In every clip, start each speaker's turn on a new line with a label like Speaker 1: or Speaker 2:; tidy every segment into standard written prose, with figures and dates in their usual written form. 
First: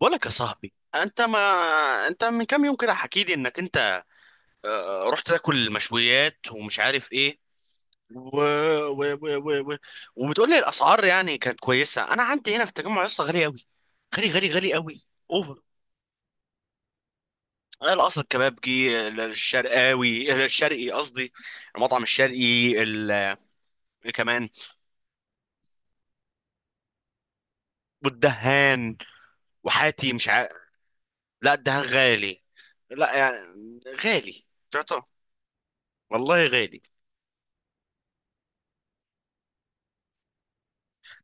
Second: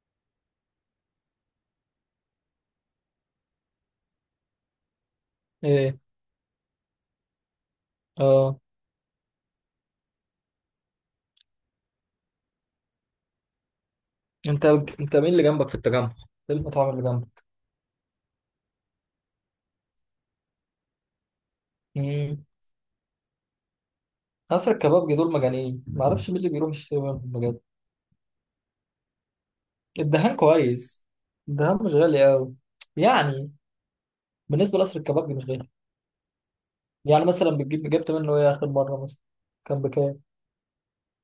Speaker 1: بقولك، يا صاحبي، انت ما انت من كام يوم كده حكي لي انك انت آه، آه، رحت تاكل
Speaker 2: ايه،
Speaker 1: مشويات ومش عارف ايه و...
Speaker 2: اه،
Speaker 1: و... و... و... و... وبتقول لي الاسعار يعني كانت كويسه. انا عندي هنا في التجمع يا اسطى غالي قوي، غالي غالي
Speaker 2: انت
Speaker 1: غالي قوي،
Speaker 2: انت مين اللي
Speaker 1: اوفر.
Speaker 2: جنبك في التجمع؟ ايه المطاعم اللي جنبك؟
Speaker 1: القصر، الكبابجي، الشرقاوي، الشرقي قصدي، المطعم
Speaker 2: امم.
Speaker 1: الشرقي ال... آه، كمان،
Speaker 2: عصر الكبابجي دول مجانين، ما اعرفش مين اللي بيروح يشتري منهم بجد.
Speaker 1: والدهان وحاتي مش
Speaker 2: الدهان
Speaker 1: عارف.
Speaker 2: كويس.
Speaker 1: لا،
Speaker 2: الدهان
Speaker 1: الدهان
Speaker 2: مش غالي
Speaker 1: غالي.
Speaker 2: قوي،
Speaker 1: لا، يعني
Speaker 2: يعني
Speaker 1: غالي.
Speaker 2: بالنسبه لقصر
Speaker 1: تعطى،
Speaker 2: الكبابجي مش غالي.
Speaker 1: والله غالي.
Speaker 2: يعني مثلا جبت منه ايه اخر مره؟ مثلا كان بكام؟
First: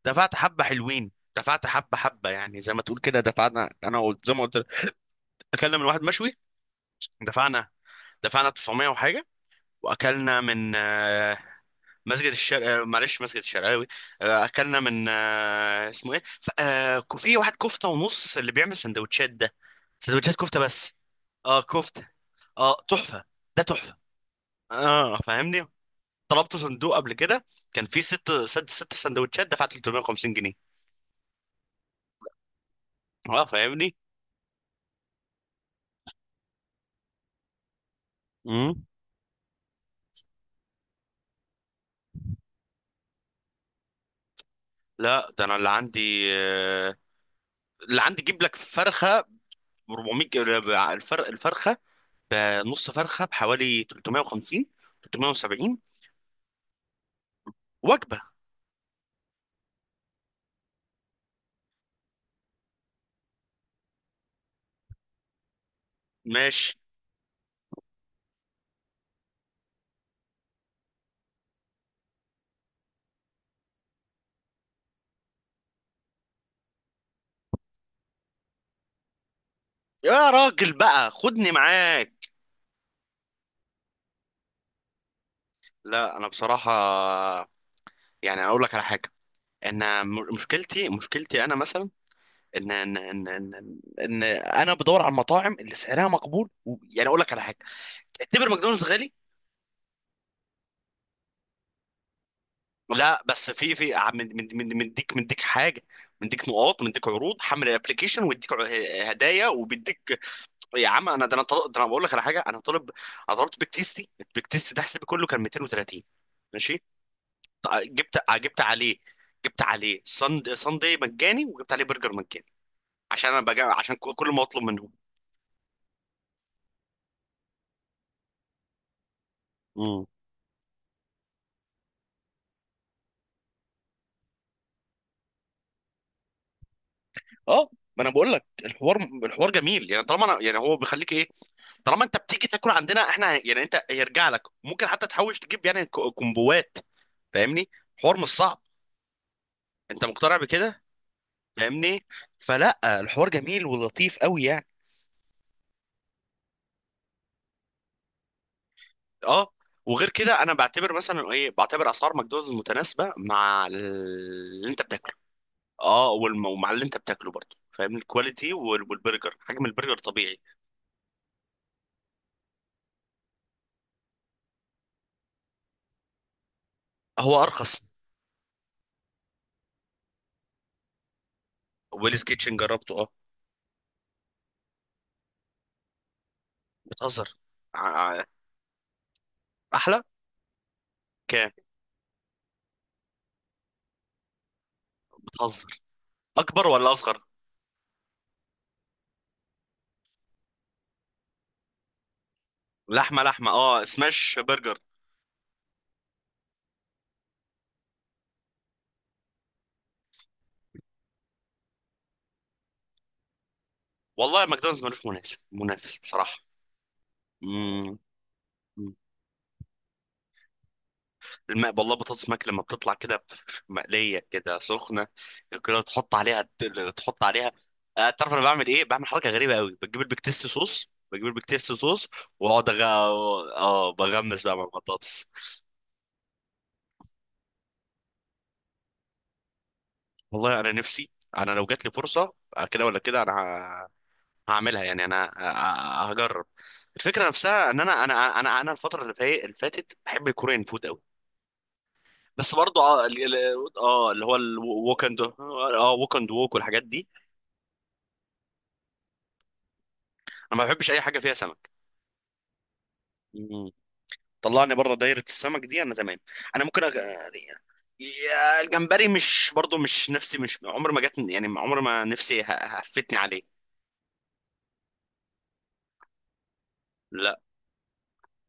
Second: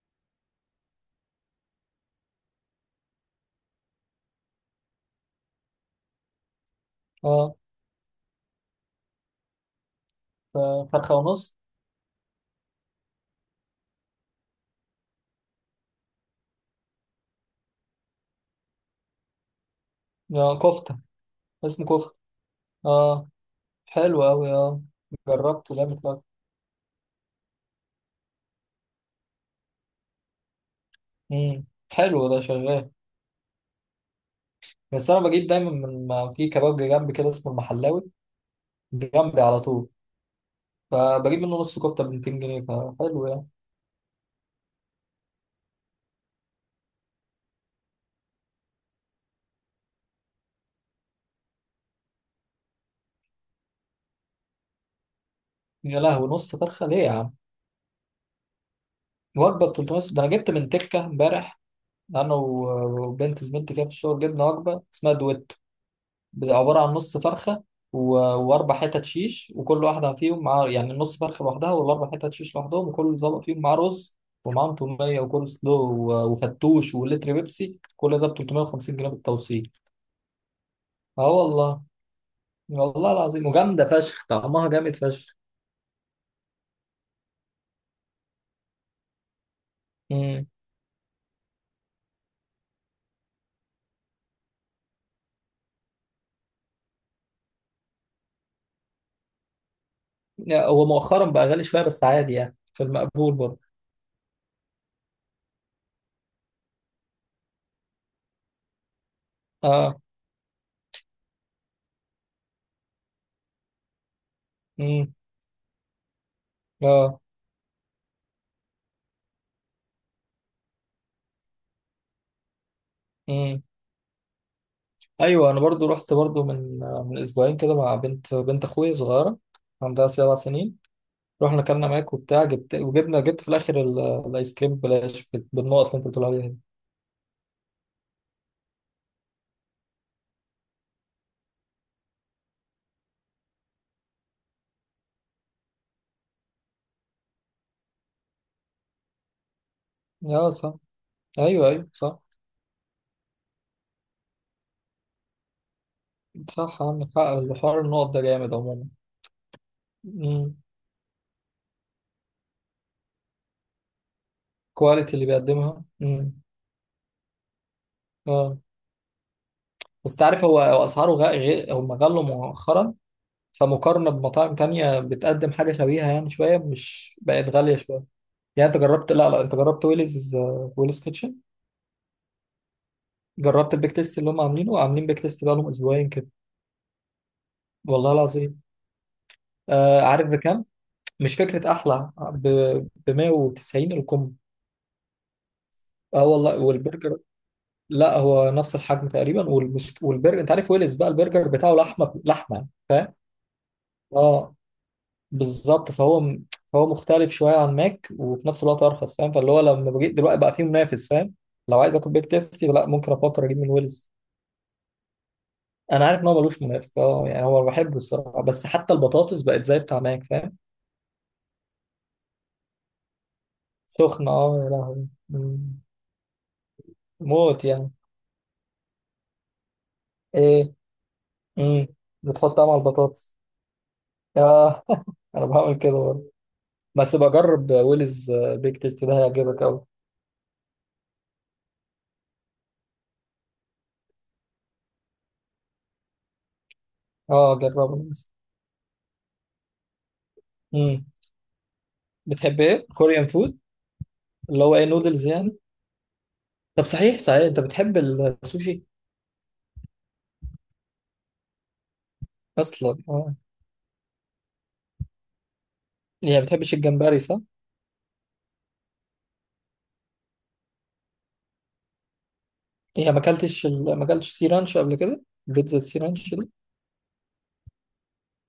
Speaker 1: دفعت حبة حلوين، دفعت حبة حبة، يعني زي ما تقول كده دفعنا. أنا قلت زي ما قلت لك، أكلنا من واحد مشوي،
Speaker 2: اه،
Speaker 1: دفعنا دفعنا 900 وحاجة. وأكلنا من
Speaker 2: ف- فرخه ونص.
Speaker 1: مسجد الشرق، معلش، مسجد الشرقاوي. أكلنا من اسمه إيه، في واحد كفتة ونص اللي بيعمل سندوتشات ده، سندوتشات
Speaker 2: اه
Speaker 1: كفتة بس.
Speaker 2: كفته.
Speaker 1: اه،
Speaker 2: اسمه
Speaker 1: كفتة.
Speaker 2: كفته.
Speaker 1: اه، تحفة.
Speaker 2: اه،
Speaker 1: ده تحفة.
Speaker 2: حلو قوي. اه.
Speaker 1: اه، فاهمني.
Speaker 2: جربته جامد قوي.
Speaker 1: طلبت صندوق قبل كده، كان فيه ست سندوتشات، دفعت 350 جنيه.
Speaker 2: امم. حلو، ده شغال.
Speaker 1: اه، فاهمني.
Speaker 2: بس انا بجيب دايما ما في كبابجي جنبي كده اسمه المحلاوي.
Speaker 1: مم.
Speaker 2: جنبي على طول. فبجيب منه نص كفته ب 200 جنيه، فحلو يعني.
Speaker 1: لا، ده انا اللي عندي آه، اللي عندي جيب لك فرخه ب 400 الفرخه، بنص فرخه بحوالي 350، 370
Speaker 2: يا لهوي، نص فرخه ليه يا عم؟
Speaker 1: وجبه.
Speaker 2: وجبه ب 300؟ ده انا جبت من تكه امبارح. انا وبنت زميلتي كده في الشغل جبنا وجبه اسمها دويت.
Speaker 1: ماشي.
Speaker 2: عباره عن نص فرخه، واربع حتت شيش، وكل واحده فيهم مع، يعني، نص فرخه لوحدها والاربع حتت شيش لوحدهم وكل طبق فيهم معاه رز، ومعاهم توميه وكول سلو وفتوش ولتر بيبسي. كل ده ب 350 جنيه بالتوصيل.
Speaker 1: يا راجل بقى
Speaker 2: اه
Speaker 1: خدني
Speaker 2: والله.
Speaker 1: معاك.
Speaker 2: والله العظيم، وجامده فشخ، طعمها جامد فشخ.
Speaker 1: لا، انا بصراحه يعني اقول لك على حاجه، ان مشكلتي انا مثلا، ان ان ان ان, إن انا بدور على المطاعم اللي سعرها مقبول، يعني اقول لك على حاجه، تعتبر ماكدونالدز غالي.
Speaker 2: هو مؤخرا بقى غالي شويه بس عادي، يعني في
Speaker 1: لا
Speaker 2: المقبول
Speaker 1: بس
Speaker 2: برضه.
Speaker 1: في في من من مديك حاجه، مديك نقاط، مديك عروض، حمل الابلكيشن ويديك هدايا،
Speaker 2: اه.
Speaker 1: وبيديك. يا عم، انا ده انا طل- ده انا بقول لك على حاجه، انا طالب. انا طلبت بيك تيستي، البيك تيست ده حسابي
Speaker 2: امم.
Speaker 1: كله كان 230. ماشي.
Speaker 2: اه.
Speaker 1: جبت عليه، جبت عليه صندي مجاني، وجبت عليه برجر مجاني. عشان انا
Speaker 2: امم.
Speaker 1: بجا، عشان كل ما اطلب منهم.
Speaker 2: ايوه، انا برضو رحت برضو من اسبوعين كده مع بنت اخويا صغيره. عندها 7 سنين. رحنا اكلنا ماك وبتاع جبت، وجبنا جبت في الاخر الايس كريم ببلاش بالنقط اللي انت بتقول عليها دي.
Speaker 1: اه، ما انا بقول لك، الحوار، الحوار جميل يعني. طالما انا يعني هو بيخليك ايه، طالما انت بتيجي تاكل عندنا احنا، يعني انت هيرجع لك، ممكن حتى تحوش، تجيب يعني كومبوات. فاهمني، حوار مش صعب. انت مقتنع
Speaker 2: اه صح.
Speaker 1: بكده.
Speaker 2: ايوه، ايوه،
Speaker 1: فاهمني.
Speaker 2: صح.
Speaker 1: فلا الحوار جميل ولطيف قوي يعني.
Speaker 2: صح، عندك حق، الحوار النقط ده جامد عموما.
Speaker 1: اه، وغير كده انا
Speaker 2: امم.
Speaker 1: بعتبر مثلا ايه، بعتبر اسعار ماكدونالدز متناسبه مع اللي انت بتاكله.
Speaker 2: كواليتي اللي بيقدمها.
Speaker 1: اه،
Speaker 2: امم.
Speaker 1: ومع اللي انت بتاكله برضه، فاهم؟ الكواليتي
Speaker 2: اه،
Speaker 1: والبرجر، حجم البرجر
Speaker 2: بس
Speaker 1: طبيعي.
Speaker 2: تعرف، هو اسعاره غير، هم غلوا مؤخرا. فمقارنة بمطاعم تانية بتقدم حاجة شبيهة، يعني شوية مش
Speaker 1: هو
Speaker 2: بقت غالية
Speaker 1: ارخص.
Speaker 2: شوية. يعني انت جربت لا، لا، انت جربت ويلز، ويلز كيتشن.
Speaker 1: ويلز كيتشن جربته، اه.
Speaker 2: جربت البيك تيست اللي هم عاملين بيك تيست بقالهم اسبوعين كده.
Speaker 1: بتهزر. ع-
Speaker 2: والله
Speaker 1: ع-
Speaker 2: العظيم.
Speaker 1: احلى.
Speaker 2: عارف بكام؟ مش
Speaker 1: كام؟
Speaker 2: فكرة، احلى ب 190، الكم.
Speaker 1: بتهزر.
Speaker 2: اه والله.
Speaker 1: اكبر ولا
Speaker 2: والبرجر؟
Speaker 1: اصغر؟
Speaker 2: لا، هو نفس الحجم تقريبا، والبرجر، انت عارف ويلز بقى البرجر بتاعه لحمة لحمة يعني، فاهم؟
Speaker 1: لحمه لحمه، اه، سماش
Speaker 2: اه
Speaker 1: برجر.
Speaker 2: بالظبط. فهو فهو مختلف شويه عن ماك وفي نفس الوقت ارخص، فاهم؟ فاللي هو لما بجيت دلوقتي بقى فيه منافس، فاهم؟ لو عايز اكل بيك تيستي، لا، ممكن افكر اجيب من ويلز.
Speaker 1: والله ماكدونالدز ملوش منافس، منافس
Speaker 2: انا عارف ان
Speaker 1: بصراحه.
Speaker 2: هو ملوش منافس، اه، يعني هو بحبه
Speaker 1: مم.
Speaker 2: الصراحه، بس
Speaker 1: مم.
Speaker 2: حتى البطاطس بقت زي بتاع ماك، فاهم؟
Speaker 1: الماء، والله بطاطس ماك لما بتطلع كده مقليه
Speaker 2: سخنه. اه،
Speaker 1: كده
Speaker 2: يا
Speaker 1: سخنه،
Speaker 2: لهوي. مم.
Speaker 1: كده تحط عليها، تحط عليها.
Speaker 2: موت يعني.
Speaker 1: تعرف انا بعمل ايه؟ بعمل حركه غريبه قوي، بجيب البيك تيست
Speaker 2: ايه.
Speaker 1: صوص، بجيب البيك تيست
Speaker 2: امم.
Speaker 1: صوص،
Speaker 2: بتحطها
Speaker 1: واقعد
Speaker 2: مع البطاطس؟
Speaker 1: اه، بغمس بقى مع
Speaker 2: اه.
Speaker 1: البطاطس.
Speaker 2: انا بعمل كده برضه. بس بجرب ويلز، بيك تيستي ده هيعجبك قوي.
Speaker 1: والله انا نفسي. انا لو جات لي فرصه كده ولا كده انا هعملها، يعني انا هجرب. الفكره
Speaker 2: اه
Speaker 1: نفسها ان
Speaker 2: جربه.
Speaker 1: انا الفتره اللي فاتت بحب الكوريان فود قوي.
Speaker 2: امم.
Speaker 1: بس
Speaker 2: بتحب
Speaker 1: برضو
Speaker 2: ايه
Speaker 1: اه،
Speaker 2: كوريان فود؟
Speaker 1: اللي هو
Speaker 2: اللي هو ايه،
Speaker 1: الووك اند،
Speaker 2: نودلز يعني؟
Speaker 1: اه، ووك اند ووك والحاجات
Speaker 2: طب،
Speaker 1: دي.
Speaker 2: صحيح صحيح، انت بتحب السوشي؟
Speaker 1: انا ما بحبش اي حاجه فيها سمك.
Speaker 2: اصلا، اه.
Speaker 1: مم. طلعني بره دايره السمك دي انا تمام.
Speaker 2: يعني ما
Speaker 1: انا
Speaker 2: بتحبش
Speaker 1: ممكن
Speaker 2: الجمبري، صح؟
Speaker 1: يا الجمبري، مش برضو، مش نفسي، مش عمر ما جت، يعني عمر ما نفسي
Speaker 2: يعني
Speaker 1: هفتني عليه.
Speaker 2: ما اكلتش سي رانش قبل كده؟ بيتزا سي رانش دي؟
Speaker 1: لا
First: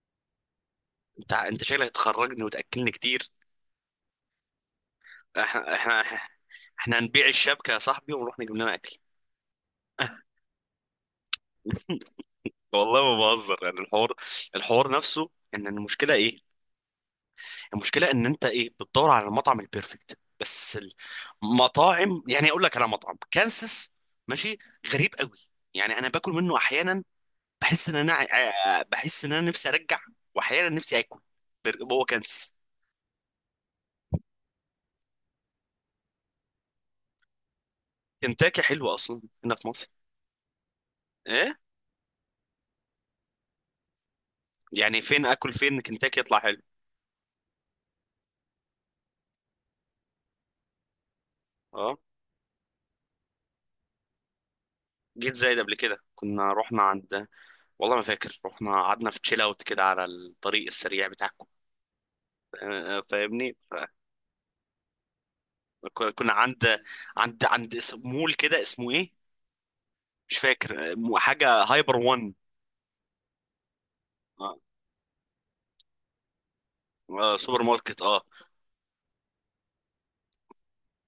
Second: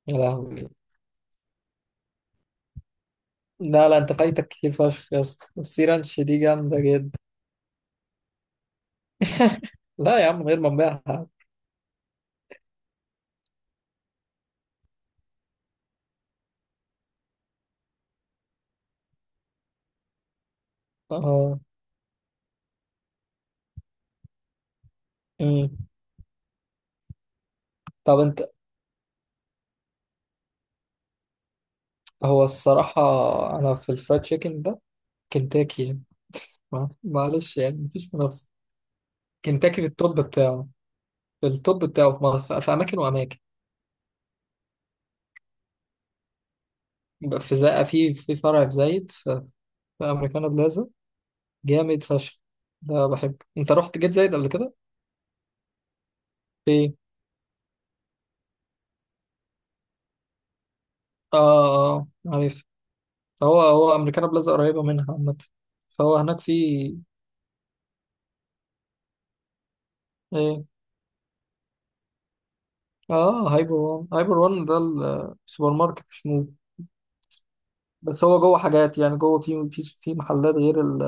Speaker 2: يا لهوي.
Speaker 1: انت، انت شكلك هتخرجني وتاكلني كتير.
Speaker 2: لا، لا، انت فايتك كتير فشخ يا اسطى،
Speaker 1: احنا
Speaker 2: السي
Speaker 1: احنا
Speaker 2: رانش دي جامده
Speaker 1: احنا
Speaker 2: جدا.
Speaker 1: هنبيع الشبكه يا صاحبي ونروح نجيب لنا اكل.
Speaker 2: لا يا عم، من غير ما نبيعها.
Speaker 1: والله ما بهزر، يعني الحوار، الحوار نفسه ان المشكله ايه. المشكله ان انت ايه، بتدور على المطعم البيرفكت بس.
Speaker 2: اه.
Speaker 1: المطاعم، يعني اقول لك على مطعم كانسس، ماشي، غريب قوي.
Speaker 2: امم.
Speaker 1: يعني انا باكل منه احيانا بحس ان انا
Speaker 2: طب انت.
Speaker 1: بحس ان انا نفسي ارجع، واحيانا نفسي اكل هو
Speaker 2: هو
Speaker 1: كانسس.
Speaker 2: الصراحه، انا في الفرايد تشيكن ده، كنتاكي يعني، معلش، يعني مفيش منافسه.
Speaker 1: كنتاكي حلوه اصلا هنا في
Speaker 2: كنتاكي
Speaker 1: مصر.
Speaker 2: في
Speaker 1: ايه؟
Speaker 2: التوب بتاعه في مصر، في اماكن واماكن.
Speaker 1: يعني فين اكل، فين كنتاكي يطلع حلو؟
Speaker 2: في زي، في فرع في زايد. في، في امريكانا بلازا،
Speaker 1: اه،
Speaker 2: جامد فشخ. ده بحبه. انت رحت جيت زايد قبل كده؟
Speaker 1: جيت زايد قبل كده، كنا رحنا
Speaker 2: في.
Speaker 1: عند، والله ما فاكر، رحنا قعدنا في تشيل اوت كده على الطريق السريع
Speaker 2: اه،
Speaker 1: بتاعكم.
Speaker 2: اه، عارف.
Speaker 1: فاهمني.
Speaker 2: هو هو امريكانا بلازا قريبه منها عامه.
Speaker 1: كنا
Speaker 2: فهو
Speaker 1: كنا
Speaker 2: هناك في.
Speaker 1: عند اسم مول كده، اسمه ايه، مش
Speaker 2: ايه،
Speaker 1: فاكر، حاجه هايبر وان.
Speaker 2: اه، هايبر وان هايبر
Speaker 1: آه،
Speaker 2: وان ده. السوبر ماركت، مش مول.
Speaker 1: سوبر ماركت، اه.
Speaker 2: بس هو جوه حاجات، يعني جوه في محلات غير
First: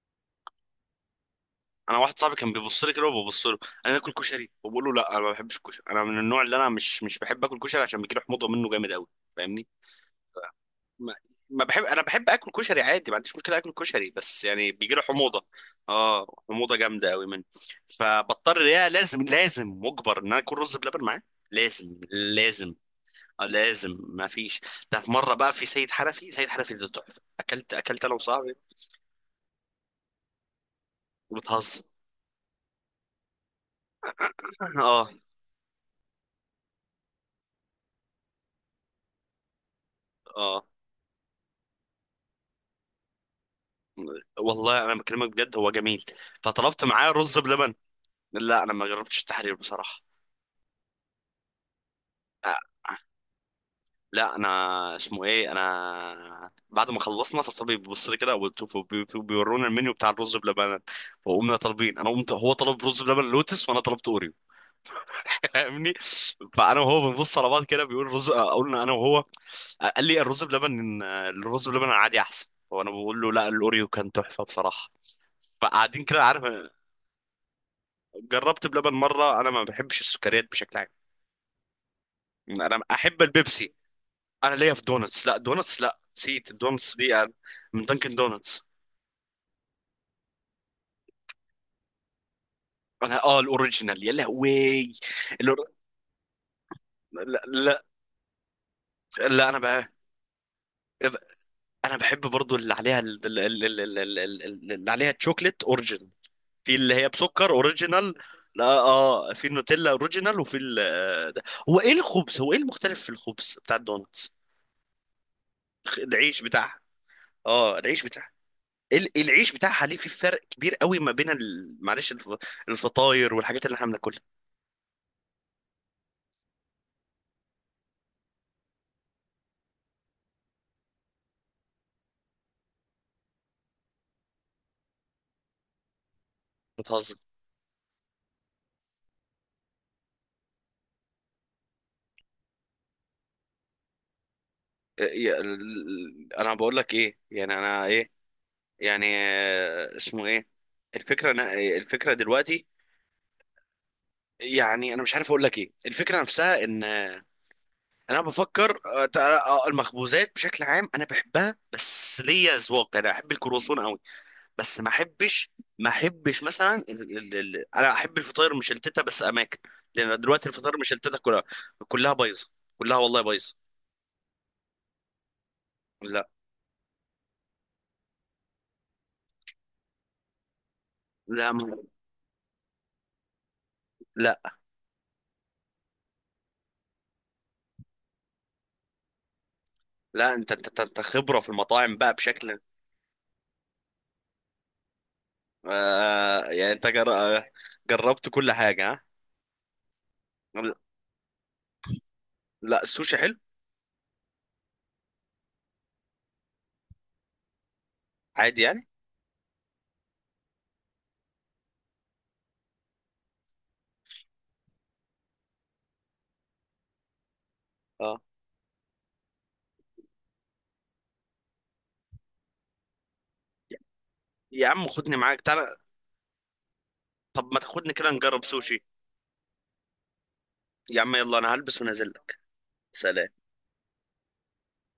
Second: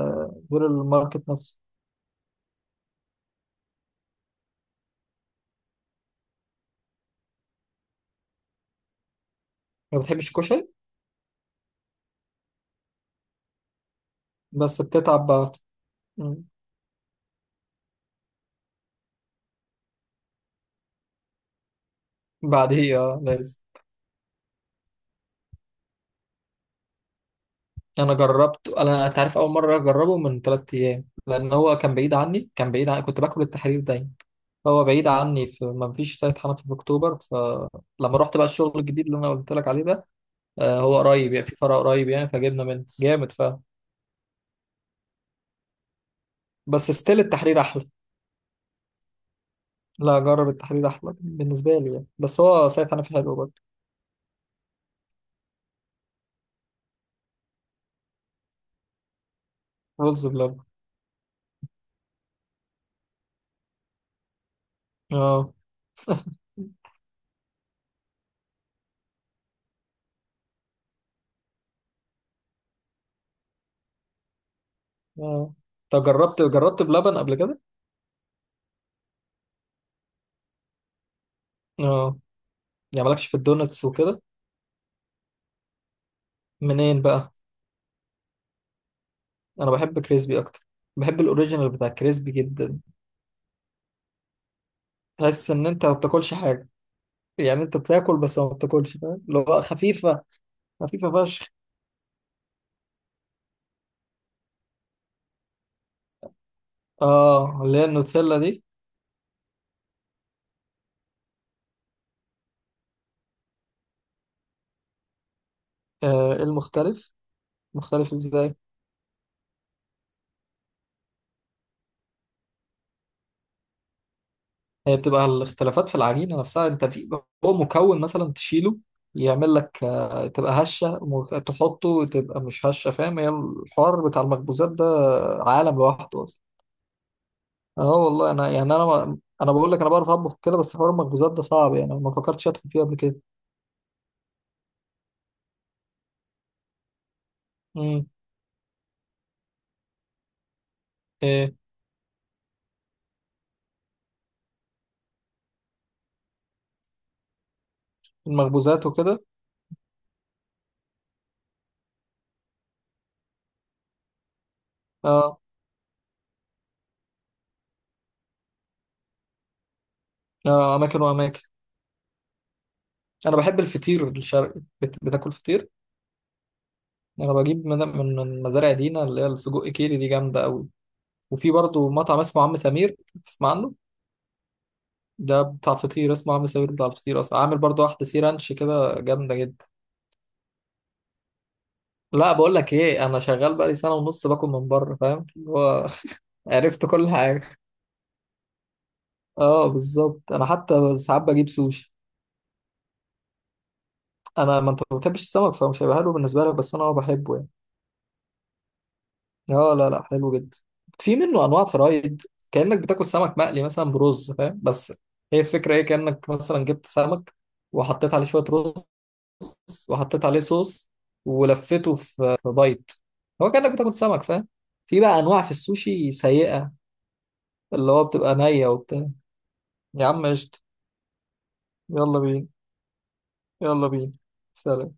Speaker 2: غير الماركت نفسه.
Speaker 1: انا واحد صاحبي كان بيبص لي كده وببص له، انا اكل كشري وبقول له لا، انا ما بحبش الكشري. انا من النوع اللي انا مش بحب اكل كشري، عشان بيجي لي حموضه منه جامد قوي، فاهمني.
Speaker 2: ما بتحبش الكشري؟
Speaker 1: ما بحب، انا بحب اكل كشري عادي، ما عنديش مشكله اكل كشري، بس يعني
Speaker 2: بس
Speaker 1: بيجي له
Speaker 2: بتتعب
Speaker 1: حموضه.
Speaker 2: بعد.
Speaker 1: اه،
Speaker 2: مم.
Speaker 1: حموضه جامده قوي منه. فبضطر، يا لازم، لازم مجبر ان انا اكل رز بلبن معاه، لازم، لازم.
Speaker 2: بعديه، اه لازم.
Speaker 1: لازم، ما فيش. ده في مره بقى في سيد حنفي، سيد حنفي ده تحفه، اكلت انا
Speaker 2: انا
Speaker 1: وصاحبي.
Speaker 2: جربت. انا، انت عارف، اول مره اجربه من 3 ايام، لان هو
Speaker 1: بتهزر.
Speaker 2: كان بعيد عني، كنت باكل التحرير دايما. هو بعيد
Speaker 1: اه.
Speaker 2: عني، في، ما فيش سايت حنفي في اكتوبر، فلما رحت بقى الشغل الجديد اللي انا قلت لك عليه ده،
Speaker 1: اه،
Speaker 2: هو قريب، يعني في فرع قريب يعني، فجبنا منه جامد.
Speaker 1: والله انا بكلمك بجد، هو جميل. فطلبت
Speaker 2: بس
Speaker 1: معاه
Speaker 2: ستيل
Speaker 1: رز
Speaker 2: التحرير
Speaker 1: بلبن.
Speaker 2: احلى.
Speaker 1: لا انا ما جربتش التحرير بصراحه.
Speaker 2: لا، جرب، التحرير احلى بالنسبه لي يعني، بس هو سايت حنفي حلو برضه.
Speaker 1: لا انا، اسمه ايه، انا بعد ما خلصنا فالصبي بيبص لي كده وبيورونا المنيو بتاع
Speaker 2: رز
Speaker 1: الرز
Speaker 2: بلبن.
Speaker 1: بلبن، وقمنا طالبين، انا قمت، هو طلب رز بلبن لوتس وانا طلبت اوريو.
Speaker 2: اه،
Speaker 1: فاهمني. فانا وهو بنبص على بعض كده، بيقول رز، قلنا انا وهو، قال لي الرز بلبن، الرز بلبن العادي احسن، وانا بقول له لا، الاوريو كان تحفه بصراحه.
Speaker 2: اه.
Speaker 1: فقاعدين
Speaker 2: طب،
Speaker 1: كده،
Speaker 2: جربت
Speaker 1: عارف.
Speaker 2: جربت بلبن قبل كده؟
Speaker 1: جربت بلبن مره، انا ما بحبش السكريات بشكل عام.
Speaker 2: اه.
Speaker 1: انا
Speaker 2: يعني
Speaker 1: احب
Speaker 2: مالكش في
Speaker 1: البيبسي.
Speaker 2: الدونتس وكده؟
Speaker 1: انا ليا في دونتس، لا، دونتس، لا، نسيت الدونتس
Speaker 2: منين
Speaker 1: دي
Speaker 2: بقى؟
Speaker 1: يعني. من دانكن دونتس.
Speaker 2: انا بحب كريسبي اكتر، بحب الاوريجينال بتاع كريسبي جدا.
Speaker 1: انا اه، الاوريجينال، يا لهوي.
Speaker 2: تحس
Speaker 1: الأور...
Speaker 2: ان انت ما بتاكلش حاجه.
Speaker 1: لا,
Speaker 2: يعني انت
Speaker 1: لا.
Speaker 2: بتاكل بس ما بتاكلش، فاهم؟ اللي
Speaker 1: لا انا
Speaker 2: هو
Speaker 1: بقى
Speaker 2: خفيف. خفيفة فشخ.
Speaker 1: انا بحب برضو اللي عليها اللي عليها تشوكلت اوريجينال، في اللي هي بسكر
Speaker 2: اه، اللي هي
Speaker 1: اوريجينال.
Speaker 2: النوتيلا دي؟
Speaker 1: لا اه، في النوتيلا اوريجينال وفي ال... ده. هو ايه الخبز، هو ايه المختلف في الخبز بتاع الدونتس؟ العيش
Speaker 2: إيه
Speaker 1: بتاعها.
Speaker 2: المختلف؟
Speaker 1: اه، العيش
Speaker 2: مختلف
Speaker 1: بتاعها.
Speaker 2: ازاي؟
Speaker 1: العيش بتاعها ليه في فرق كبير قوي ما بين معلش، الفطاير والحاجات اللي احنا بناكلها.
Speaker 2: هي بتبقى الاختلافات في العجينة نفسها. انت في، هو مكون مثلا تشيله، يعمل لك، تبقى هشة، تحطه تبقى مش هشة، فاهم؟ هي الحوار بتاع المخبوزات ده عالم لوحده اصلا.
Speaker 1: بتهزر.
Speaker 2: اه والله. انا يعني، انا انا بقول لك، انا بعرف اطبخ كده بس حوار المخبوزات ده صعب، يعني ما فكرتش ادخل فيه قبل كده.
Speaker 1: انا بقول لك ايه، يعني انا
Speaker 2: امم.
Speaker 1: ايه، يعني اسمه ايه، الفكره، أنا
Speaker 2: ايه،
Speaker 1: الفكره دلوقتي يعني، انا مش عارف اقول لك ايه، الفكره نفسها ان انا بفكر،
Speaker 2: المخبوزات وكده.
Speaker 1: المخبوزات بشكل عام انا بحبها، بس ليا اذواق، انا احب الكرواسون قوي. بس ما
Speaker 2: اه،
Speaker 1: احبش، مثلا ال ال ال انا احب الفطاير مشلتته بس اماكن، لان دلوقتي الفطاير
Speaker 2: اماكن
Speaker 1: مشلتته
Speaker 2: واماكن.
Speaker 1: كلها، كلها بايظه، كلها والله
Speaker 2: انا
Speaker 1: بايظه.
Speaker 2: بحب الفطير الشرقي. بتاكل فطير؟
Speaker 1: لا.
Speaker 2: انا بجيب من مزارع دينا، اللي هي السجق كيري دي جامده قوي. وفي
Speaker 1: لا
Speaker 2: برضو مطعم اسمه عم سمير، تسمع عنه؟
Speaker 1: لا
Speaker 2: ده بتاع فطير اسمه عم سمير، بتاع فطير اصلا، عامل برضو واحده سي رانش كده جامده جدا.
Speaker 1: لا. انت انت انت أنت خبرة في المطاعم بقى
Speaker 2: لا، بقول
Speaker 1: بشكل.
Speaker 2: لك ايه، انا شغال بقالي سنه ونص باكل من بره، فاهم؟ اللي هو.
Speaker 1: آه يعني انت
Speaker 2: عرفت كل
Speaker 1: جر... آه،
Speaker 2: حاجه.
Speaker 1: جربت كل حاجة.
Speaker 2: اه، بالظبط. انا
Speaker 1: ها.
Speaker 2: حتى ساعات بجيب سوشي.
Speaker 1: لا، السوشي حلو،
Speaker 2: انا ما انت ما بتحبش السمك فمش هيبقى حلو بالنسبه لك، بس انا بحبه يعني.
Speaker 1: عادي يعني،
Speaker 2: اه، لا، لا، حلو جدا. في منه انواع فرايد، كانك بتاكل سمك مقلي مثلا برز، فاهم؟ بس، هي الفكره ايه؟ كانك مثلا جبت سمك، وحطيت
Speaker 1: اه.
Speaker 2: عليه شويه رز، وحطيت عليه صوص، ولفيته في بايت. هو كانك بتاكل سمك، فاهم؟
Speaker 1: يا عم
Speaker 2: في
Speaker 1: خدني
Speaker 2: بقى
Speaker 1: معاك
Speaker 2: انواع في
Speaker 1: تعالى.
Speaker 2: السوشي سيئه،
Speaker 1: طب ما تاخدني
Speaker 2: اللي هو
Speaker 1: كده
Speaker 2: بتبقى
Speaker 1: نجرب
Speaker 2: نيه
Speaker 1: سوشي.
Speaker 2: وبتاع. يا عم، قشطه.
Speaker 1: يا عم يلا انا هلبس ونازل
Speaker 2: يلا
Speaker 1: لك.
Speaker 2: بينا.
Speaker 1: سلام.
Speaker 2: يلا بينا. سلام.